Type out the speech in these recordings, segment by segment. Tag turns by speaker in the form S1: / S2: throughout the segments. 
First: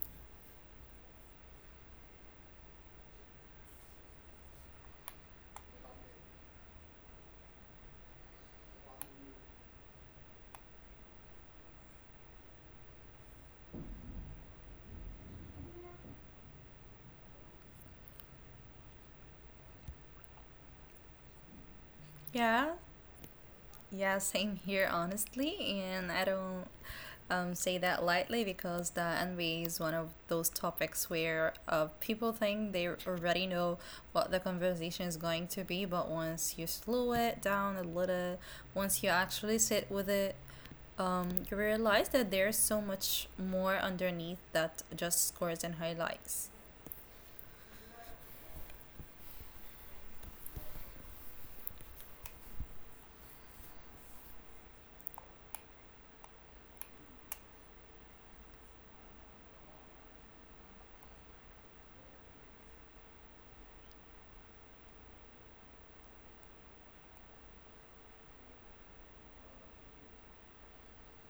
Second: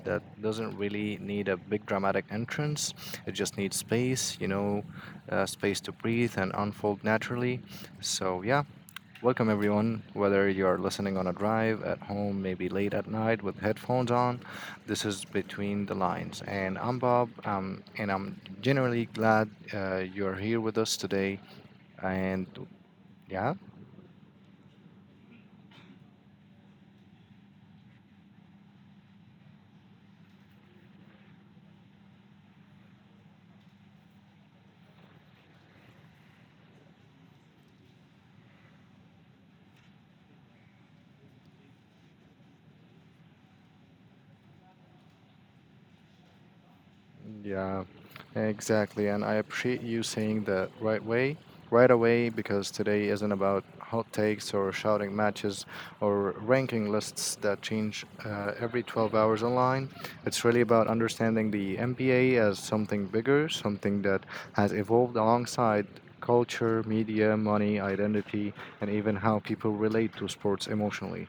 S1: that doesn't really need a big dramatic entrance. It just needs space, space to breathe and unfold naturally. So yeah, welcome everyone. Whether you're listening on a drive, at home, maybe late at night with headphones on, this is Between the Lines, and I'm Bob, and I'm genuinely glad you're here with us today. And
S2: Yeah,
S1: yeah.
S2: yeah, same here, honestly. And I don't say that lightly because the NBA is one of those topics where people think they already know what the conversation is going to be, but once you slow it down a little, once you actually sit with it, you realize that there's so much more underneath that just scores and highlights.
S1: Yeah, exactly. And I appreciate you saying that right away, because today isn't about hot takes or shouting matches or ranking lists that change every 12 hours online. It's really about understanding the NBA as something bigger, something that has evolved alongside culture, media, money, identity, and even how people relate to sports emotionally.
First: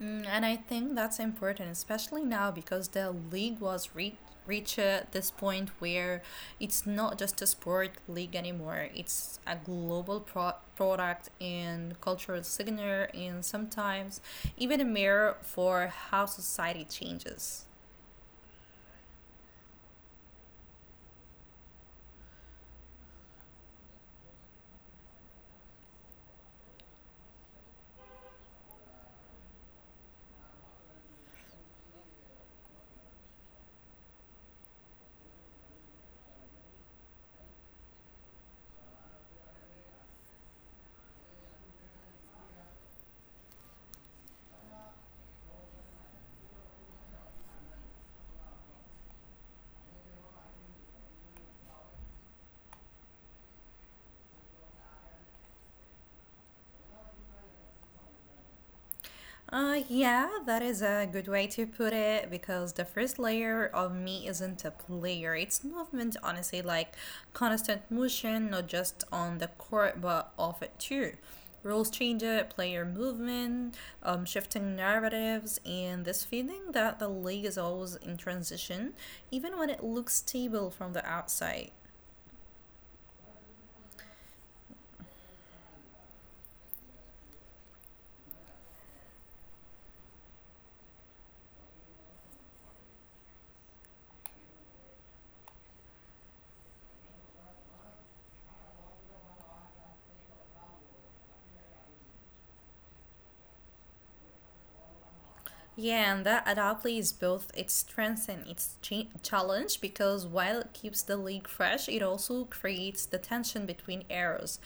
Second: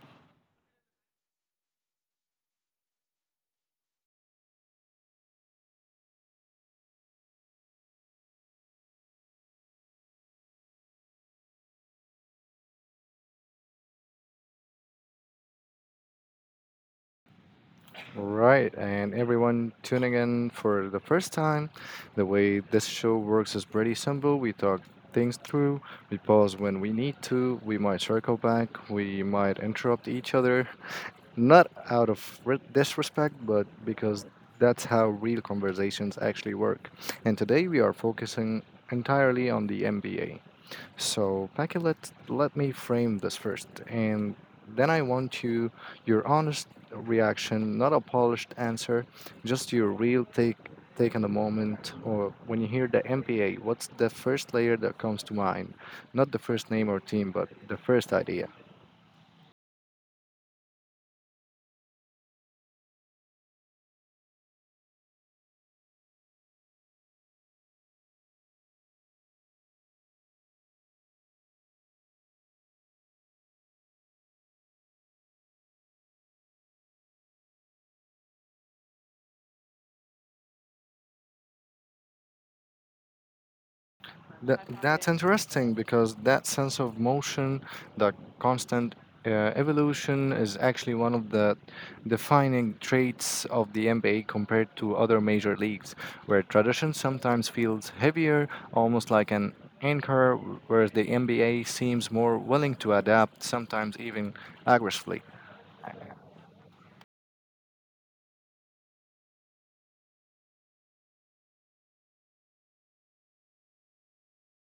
S2: Mm, and I think that's important, especially now because the league was re- reached this point where it's not just a sport league anymore. It's a global product and cultural signature, and sometimes even a mirror for how society changes.
S1: Right, and everyone tuning in for the first time, the way this show works is pretty simple. We talk things through, we pause when we need to, we might circle back, we might interrupt each other, not out of disrespect, but because that's how real conversations actually work. And today we are focusing entirely on the MBA. So, Becky, let me frame this first, and then I want you your honest reaction, not a polished answer, just your real take on the moment. Or when you hear the MPA, what's the first layer that comes to mind? Not the first name or team, but the first idea.
S2: Yeah, that is a good way to put it because the first layer of me isn't a player. It's movement, honestly, like constant motion, not just on the court but off it too. Rules change it, player movement, shifting narratives, and this feeling that the league is always in transition, even when it looks stable from the outside.
S1: That's interesting because that sense of motion, the constant uh, evolution, is actually one of the defining traits of the NBA compared to other major leagues, where tradition sometimes feels heavier, almost like an anchor, whereas the NBA seems more willing to adapt, sometimes even aggressively.
S2: Yeah, and that adaptly is both its strength and its challenge because while it keeps the league fresh, it also creates the tension between eras,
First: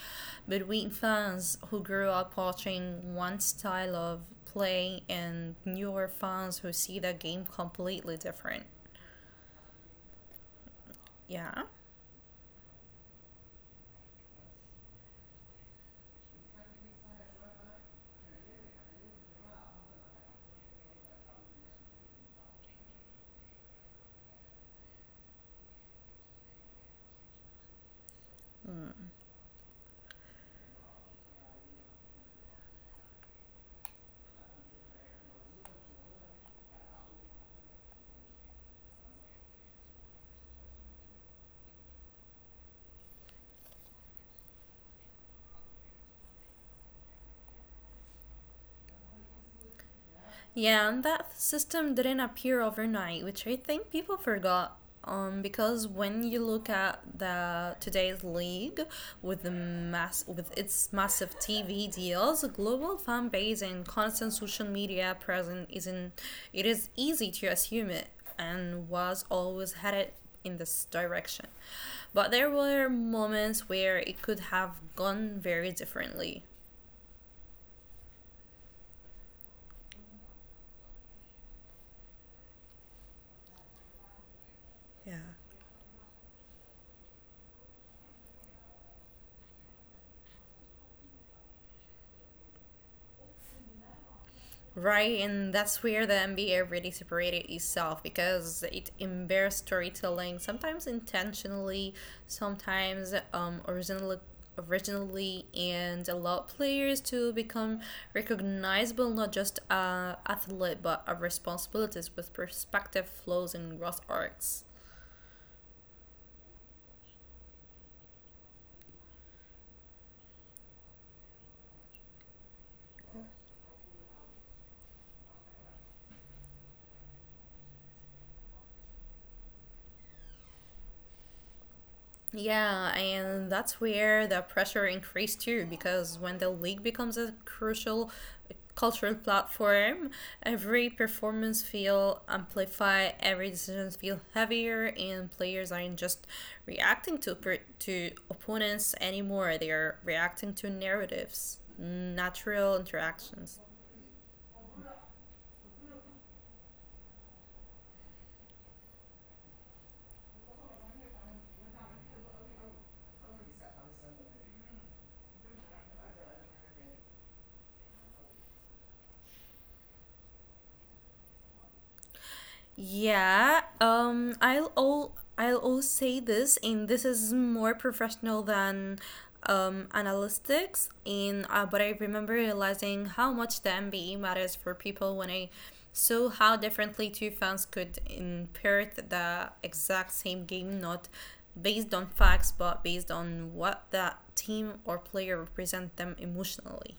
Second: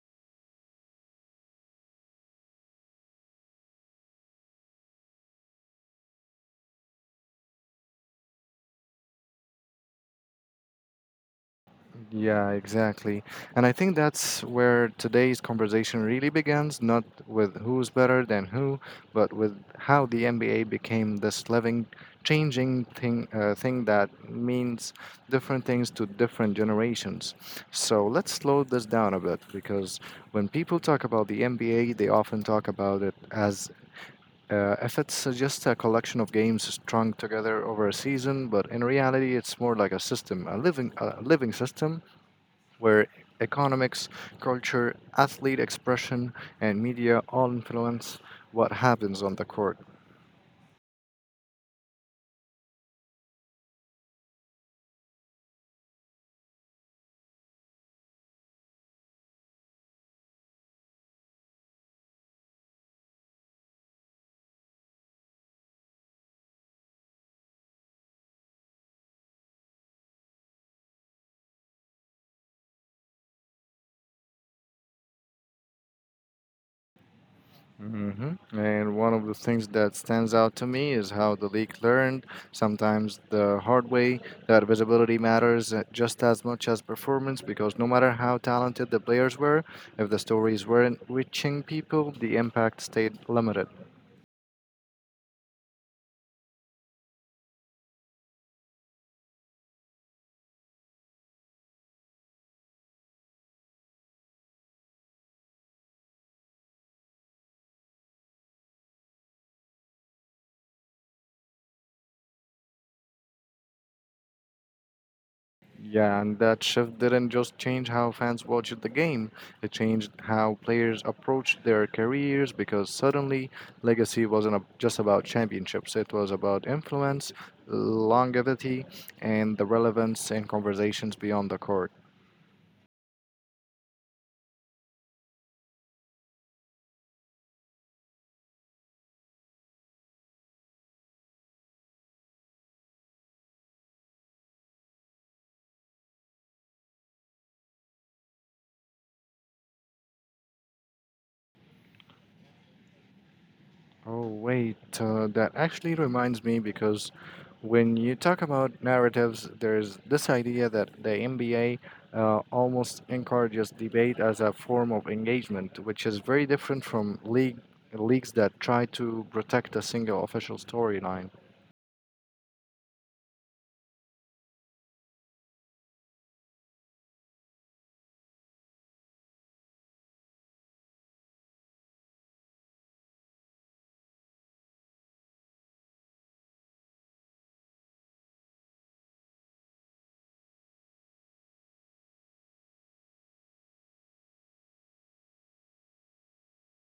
S2: between fans who grew up watching one style of play and newer fans who see the game completely different. Yeah.
S1: Yeah, exactly. And I think that's where today's conversation really begins, not with who's better than who, but with how the NBA became this living, changing thing, thing that means different things to different generations. So let's slow this
S2: Hmm.
S1: down a bit because when people talk about the NBA, they often talk about it as if it's just a collection of games strung together over a season, but in reality, it's more like a system, a living system where economics, culture, athlete expression, and media all influence what happens on the court.
S2: Yeah, and that system didn't appear overnight, which I think people forgot. Because when you look at the today's league with the mass with its massive TV deals, global fan base and constant social media presence isn't it is easy to assume it and was always headed in this direction. But there were moments where it could have gone very differently.
S1: Hmm. And one of the things that stands out to me is how the league learned, sometimes the hard way, that visibility matters just as much as performance because no matter how talented the players were, if the stories weren't reaching people, the impact stayed limited.
S2: Right, and that's where the NBA really separated itself because it embarrassed storytelling, sometimes intentionally, sometimes originally, and allowed players to become recognizable not just athlete but a responsibilities with perspective, flaws, and growth arcs.
S1: Yeah, and that shift didn't just change how fans watched the game, it changed how players approached their careers because suddenly legacy wasn't just about championships, it was about influence, longevity, and the relevance in conversations beyond the court.
S2: Yeah, and that's where the pressure increased too, because when the league becomes a crucial cultural platform, every performance feel amplified, every decision feel heavier, and players aren't just to opponents anymore. They are reacting to narratives, natural interactions.
S1: Oh, wait, that actually reminds me because when you talk about narratives, there's this idea that the MBA almost encourages debate as a form of engagement, which is very different from leagues that try to protect a single official storyline.
S2: Yeah, I'll all say this, and this is more professional than analytics. And but I remember realizing how much the MBE matters for people when I saw how differently two fans could interpret the exact same game, not based on facts, but based on what that team or player represent them emotionally.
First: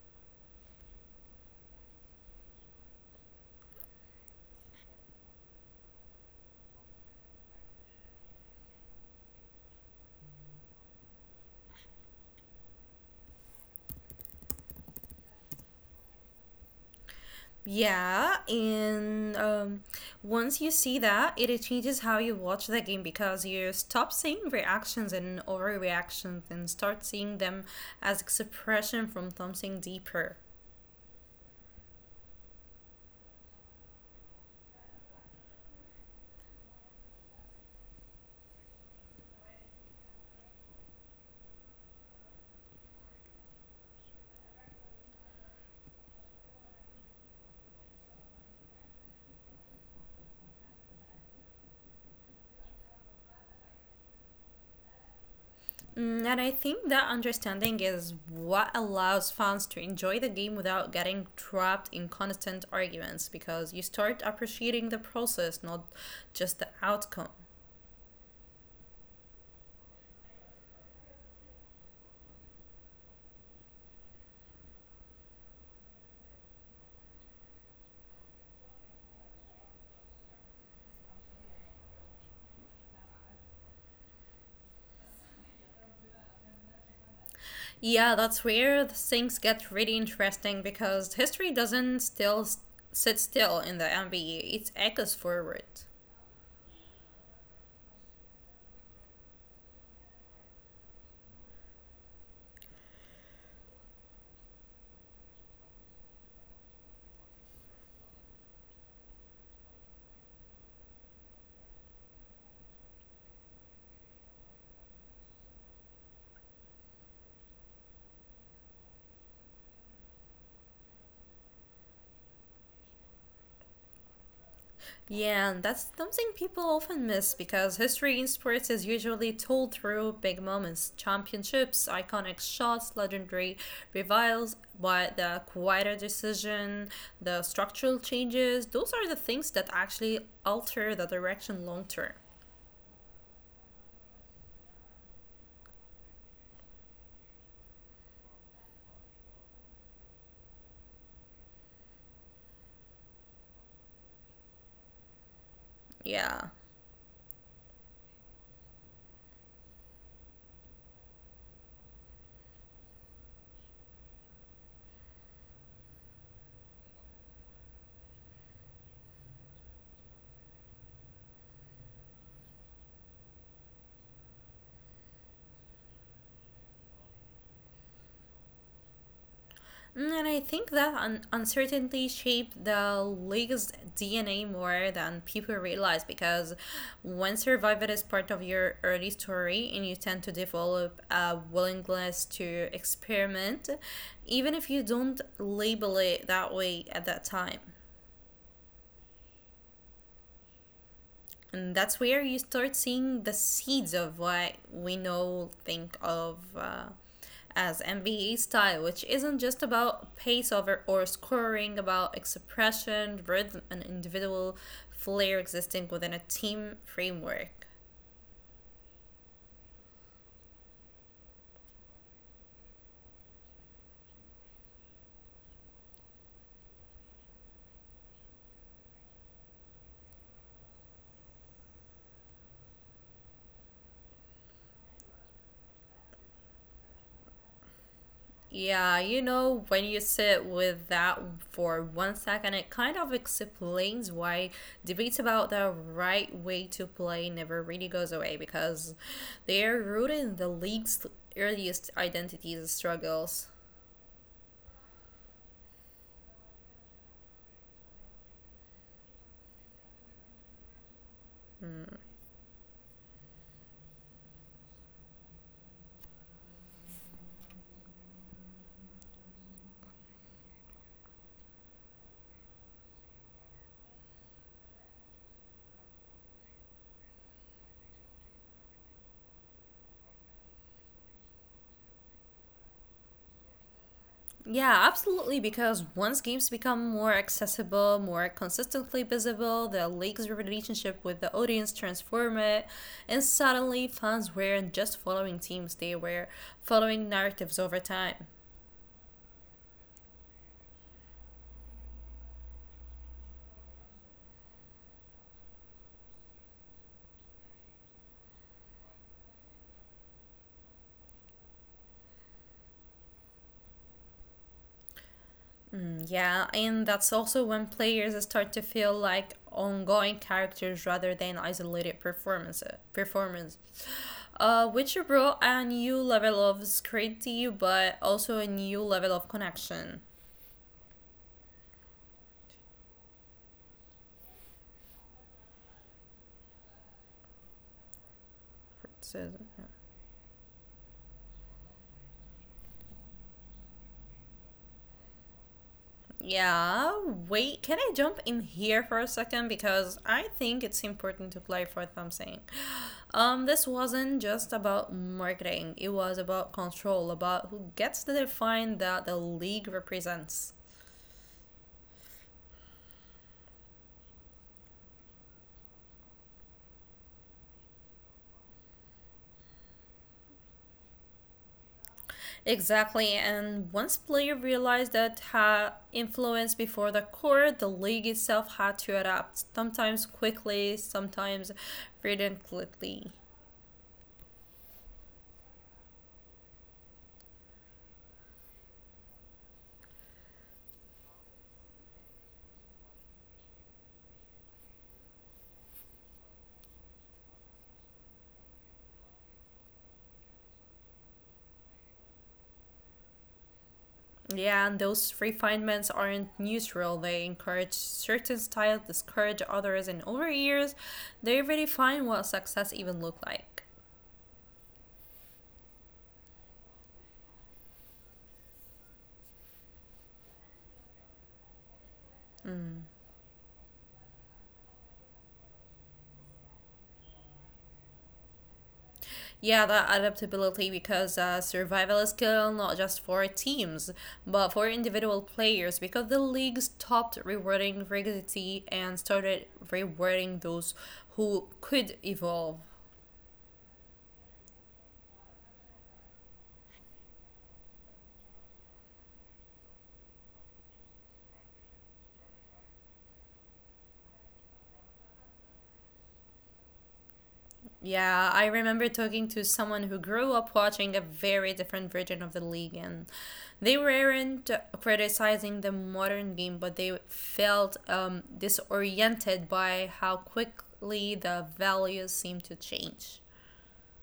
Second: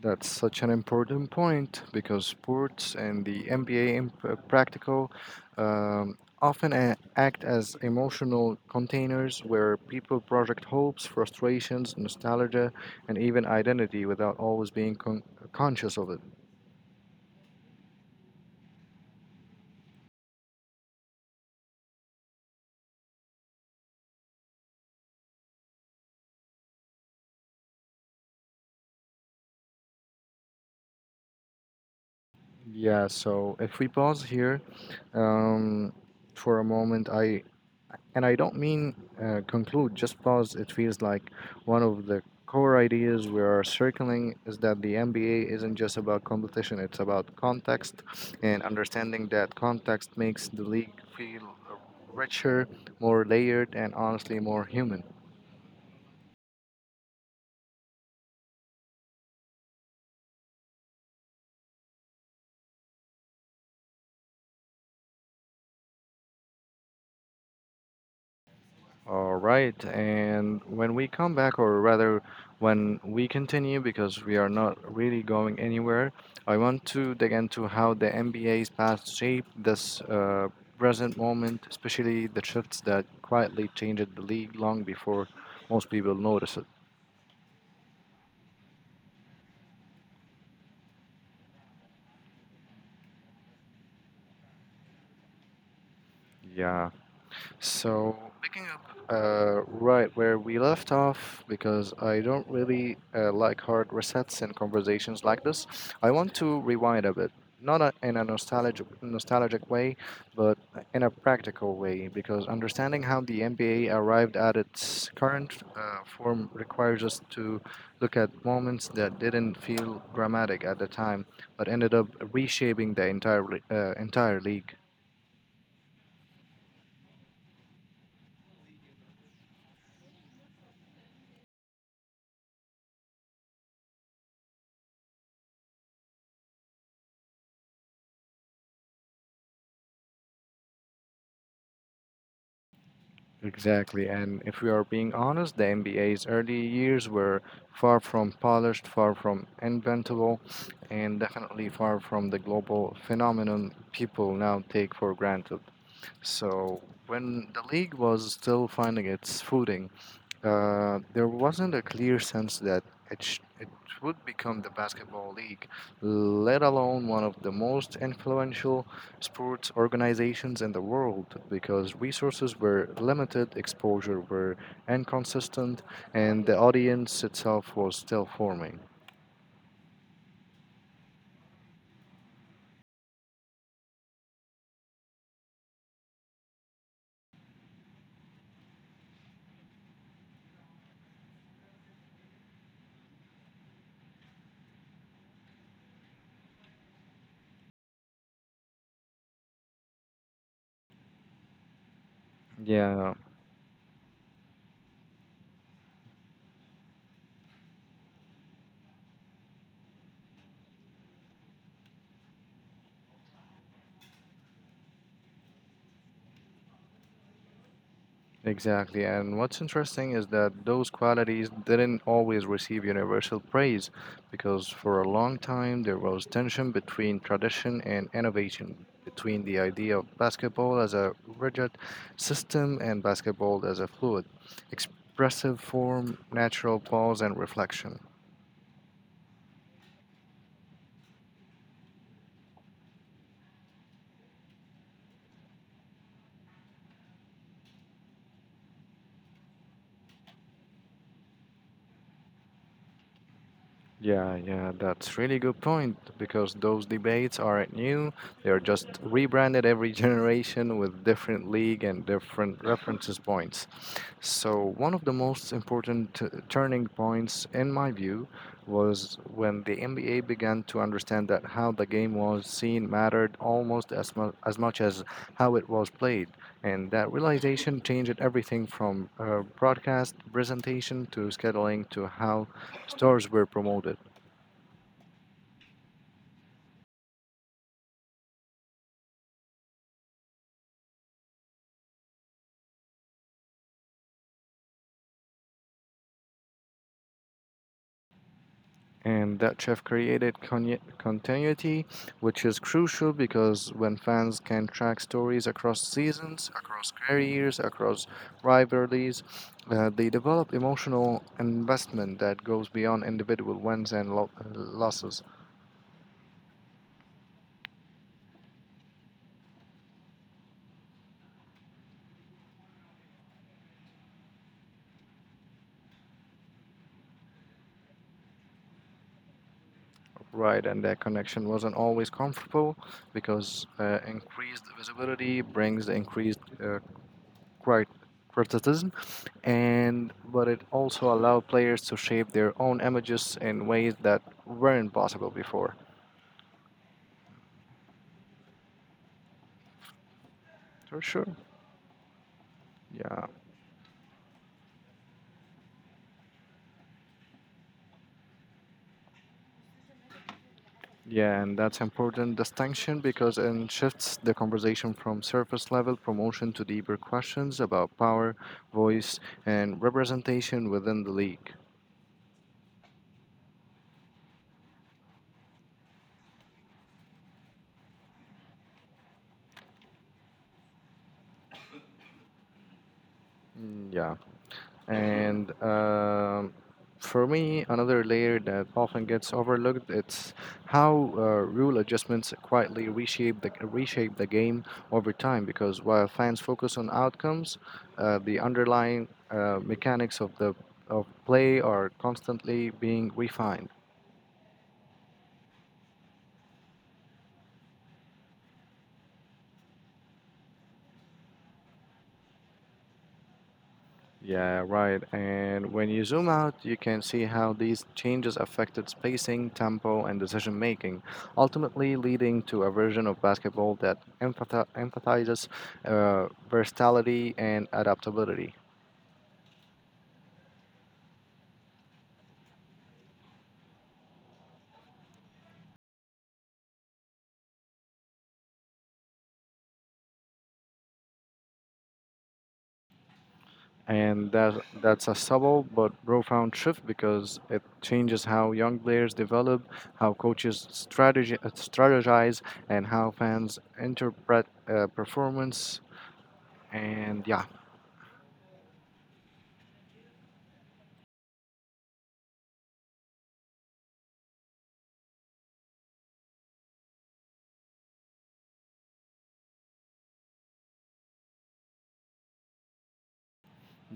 S1: That's such an important point because sports and the MBA in practical often act as emotional containers where people project hopes, frustrations, nostalgia, and even identity without always being conscious of it.
S2: Yeah, and once you see that, it changes how you watch the game because you stop seeing reactions and overreactions and start seeing them as expression from something deeper.
S1: Yeah, so if we pause here um, for a moment, I don't mean conclude just because it feels like one of the core ideas we are circling is that the MBA isn't just about competition, it's about context and understanding that context makes the league feel richer, more layered, and honestly more human.
S2: Mm, and I think that understanding is what allows fans to enjoy the game without getting trapped in constant arguments because you start appreciating the process, not just the outcome.
S1: All right, and when we come back, or rather, when we continue, because we are not really going anywhere, I want to dig into how the NBA's past shaped this present moment, especially the shifts that quietly changed the league long before most people notice it.
S2: Yeah, that's where the things get really interesting because history doesn't still s- sit still in the MBE, it echoes forward.
S1: Yeah. So, picking up right where we left off, because I don't really like hard resets in conversations like this, I want to rewind a bit. Not a, in a nostalgic way, but in a practical way, because understanding how the NBA arrived at its current form requires us to look at moments that didn't feel dramatic at the time, but ended up reshaping the entire league.
S2: Yeah, and that's something people often miss because history in sports is usually told through big moments, championships, iconic shots, legendary revivals, but the quieter decision, the structural changes, those are the things that actually alter the direction long term.
S1: Exactly, and if we are being honest, the NBA's early years were far from polished, far from inventable, and definitely far from the global phenomenon people now take for granted.
S2: Yeah.
S1: So, when the league was still finding its footing, there wasn't a clear sense that it would become the basketball league, let alone one of the most influential sports organizations in the world, because resources were limited, exposure were inconsistent, and the audience itself was still forming.
S2: Mm, and I think that uncertainty shaped the league's DNA more than people realize because when survival is part of your early story and you tend to develop a willingness to experiment, even if you don't label it that way at that time. And that's where you start seeing the
S1: Yeah.
S2: seeds of what we know think of as MVE style, which isn't just about pace over or scoring, about expression, rhythm, and individual flair existing within a team framework.
S1: Exactly, and what's interesting is that those qualities didn't always receive universal praise because for a long time there was tension between tradition and innovation, between the idea of basketball as a rigid system and basketball as a fluid, expressive form, natural pause, and reflection.
S2: Yeah, you know, when you sit with that for 1 second, it kind of explains why debates about the right way to play never really goes away because they are rooted in the league's earliest identities struggles.
S1: Yeah, yeah, that's really good point because those debates aren't new. They are just rebranded every generation with different league and different references points. So, one of the most important turning points, in my view, was when the NBA began to understand that how the game was seen mattered almost as much as how it was played. And that realization changed everything from broadcast presentation to scheduling to how stars were promoted.
S2: Yeah, absolutely. Because once games become more accessible, more consistently visible, the league's relationship with the audience transform it, and suddenly fans weren't just following teams; they were following narratives over time.
S1: And that have created continuity, which is crucial because when fans can track stories across seasons, across careers, across rivalries, they develop emotional investment that goes beyond individual wins and losses.
S2: Mm, yeah, and that's also when players start to feel like ongoing characters rather than isolated performance. Performance, which brought a new level of scrutiny, but also a new level of connection.
S1: Right, and that connection wasn't always comfortable because increased visibility brings increased crit- criticism,
S2: So,
S1: and but it also allowed players to shape their own images in ways that weren't possible before.
S2: yeah, wait, can I jump in here for a second because I think it's
S1: For sure.
S2: important to clarify what I'm saying.
S1: Yeah.
S2: This wasn't just about marketing; it was about control, about who gets to define that the league represents.
S1: Yeah, and that's important distinction because it shifts the conversation from surface level promotion to deeper questions about power, voice, and representation within the league.
S2: Exactly, and once players realized that had influence before the court, the league itself had to adapt, sometimes quickly, sometimes reluctantly.
S1: Mm, yeah. And for me, another layer that often gets overlooked it's how rule adjustments quietly reshape the game over time. Because while fans focus on outcomes, the underlying mechanics of play are constantly being refined.
S2: Yeah, and those refinements aren't neutral. They encourage certain styles, discourage others, and over years, they redefine what success even looked like.
S1: Yeah, right. And when you zoom out, you can see how these changes affected spacing, tempo, and decision making, ultimately leading to a version of basketball that empathizes versatility and adaptability.
S2: Yeah, that adaptability because survival is skill not just for teams, but for individual players because the league stopped rewarding rigidity and started rewarding those who could evolve.
S1: And that's a subtle but profound shift because it changes how young players develop, how coaches strategize, and how fans interpret performance. And yeah.
S2: Yeah, I remember talking to someone who grew up watching a very different version of the league, and they weren't criticizing the modern game, but they felt disoriented by how quickly the values seem to change.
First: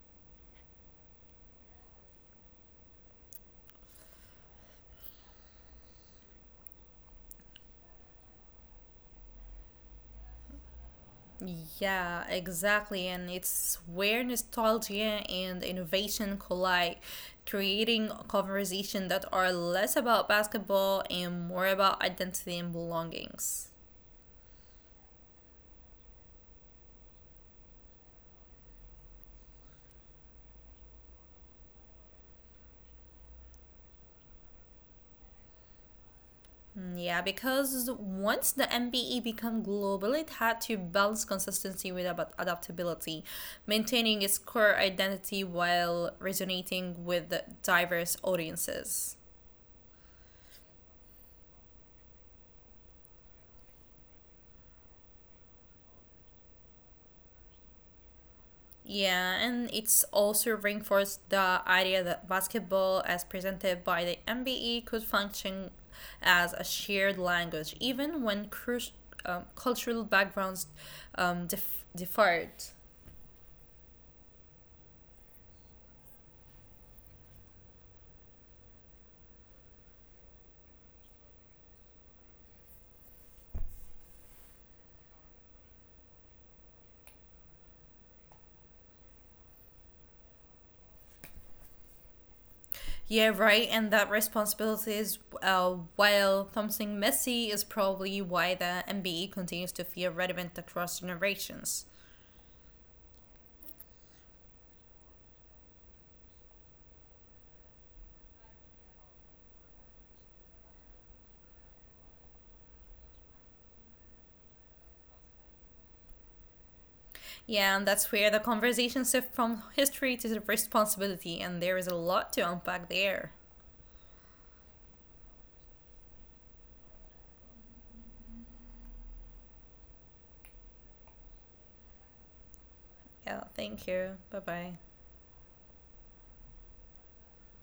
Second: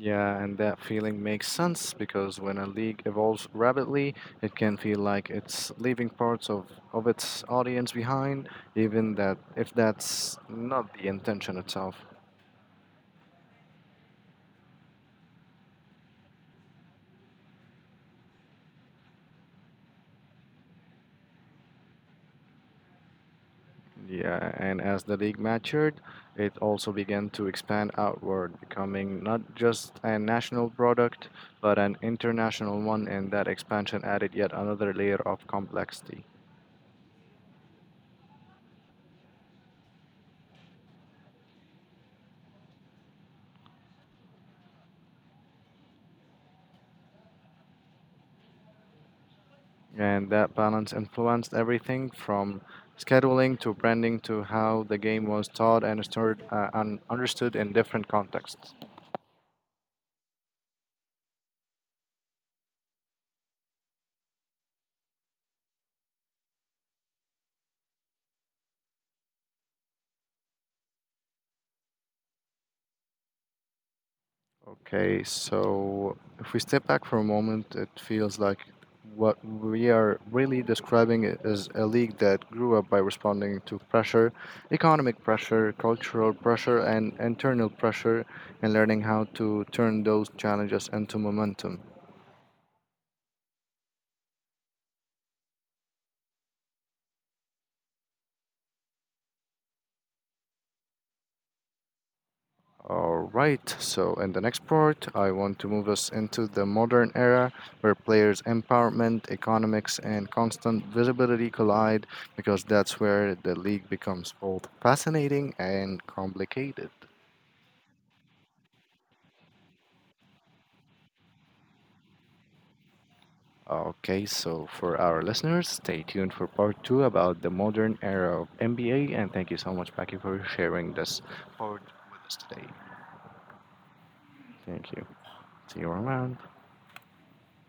S1: Yeah, and that feeling makes sense because when a league evolves rapidly, it can feel like it's leaving of its audience behind, even that if that's not the intention itself.
S2: Yeah, exactly. And it's where nostalgia and innovation collide, creating conversation that are less about basketball and more about identity and belongings.
S1: Yeah, and as the league matured, it also began to expand outward, becoming not just a national product, but an international one, and that expansion added yet another layer of complexity.
S2: Mm, yeah, because once the MBE became global, it had to balance consistency with about adaptability, maintaining its core identity while resonating with diverse audiences.
S1: And that balance influenced everything from scheduling to branding to how the game was taught and stored and understood in different contexts.
S2: Yeah, and it's also reinforced the idea that basketball, as presented by the MBE, could function as a shared language, even when cultural backgrounds differed.
S1: Okay, so if we step back for a moment, it feels like what we are really describing is a league that grew up by responding to pressure, economic pressure, cultural pressure, and internal pressure, and learning how to turn those challenges into momentum.
S2: Yeah, right, and that responsibility is while something messy, is probably why the MBE continues to feel relevant across generations.
S1: All right, so in the next part, I want to move us into the modern era where players' empowerment, economics, and constant visibility collide because that's where the league becomes both fascinating and complicated.
S2: Yeah, and that's where the conversation shifts from history to the responsibility, and there is a lot to unpack there.
S1: Okay, so for our listeners, stay tuned for part two about the modern era of NBA, and thank you so much, Becky, for sharing this part with us today.
S2: Yeah, thank you. Bye bye.
S1: Thank you. See you around.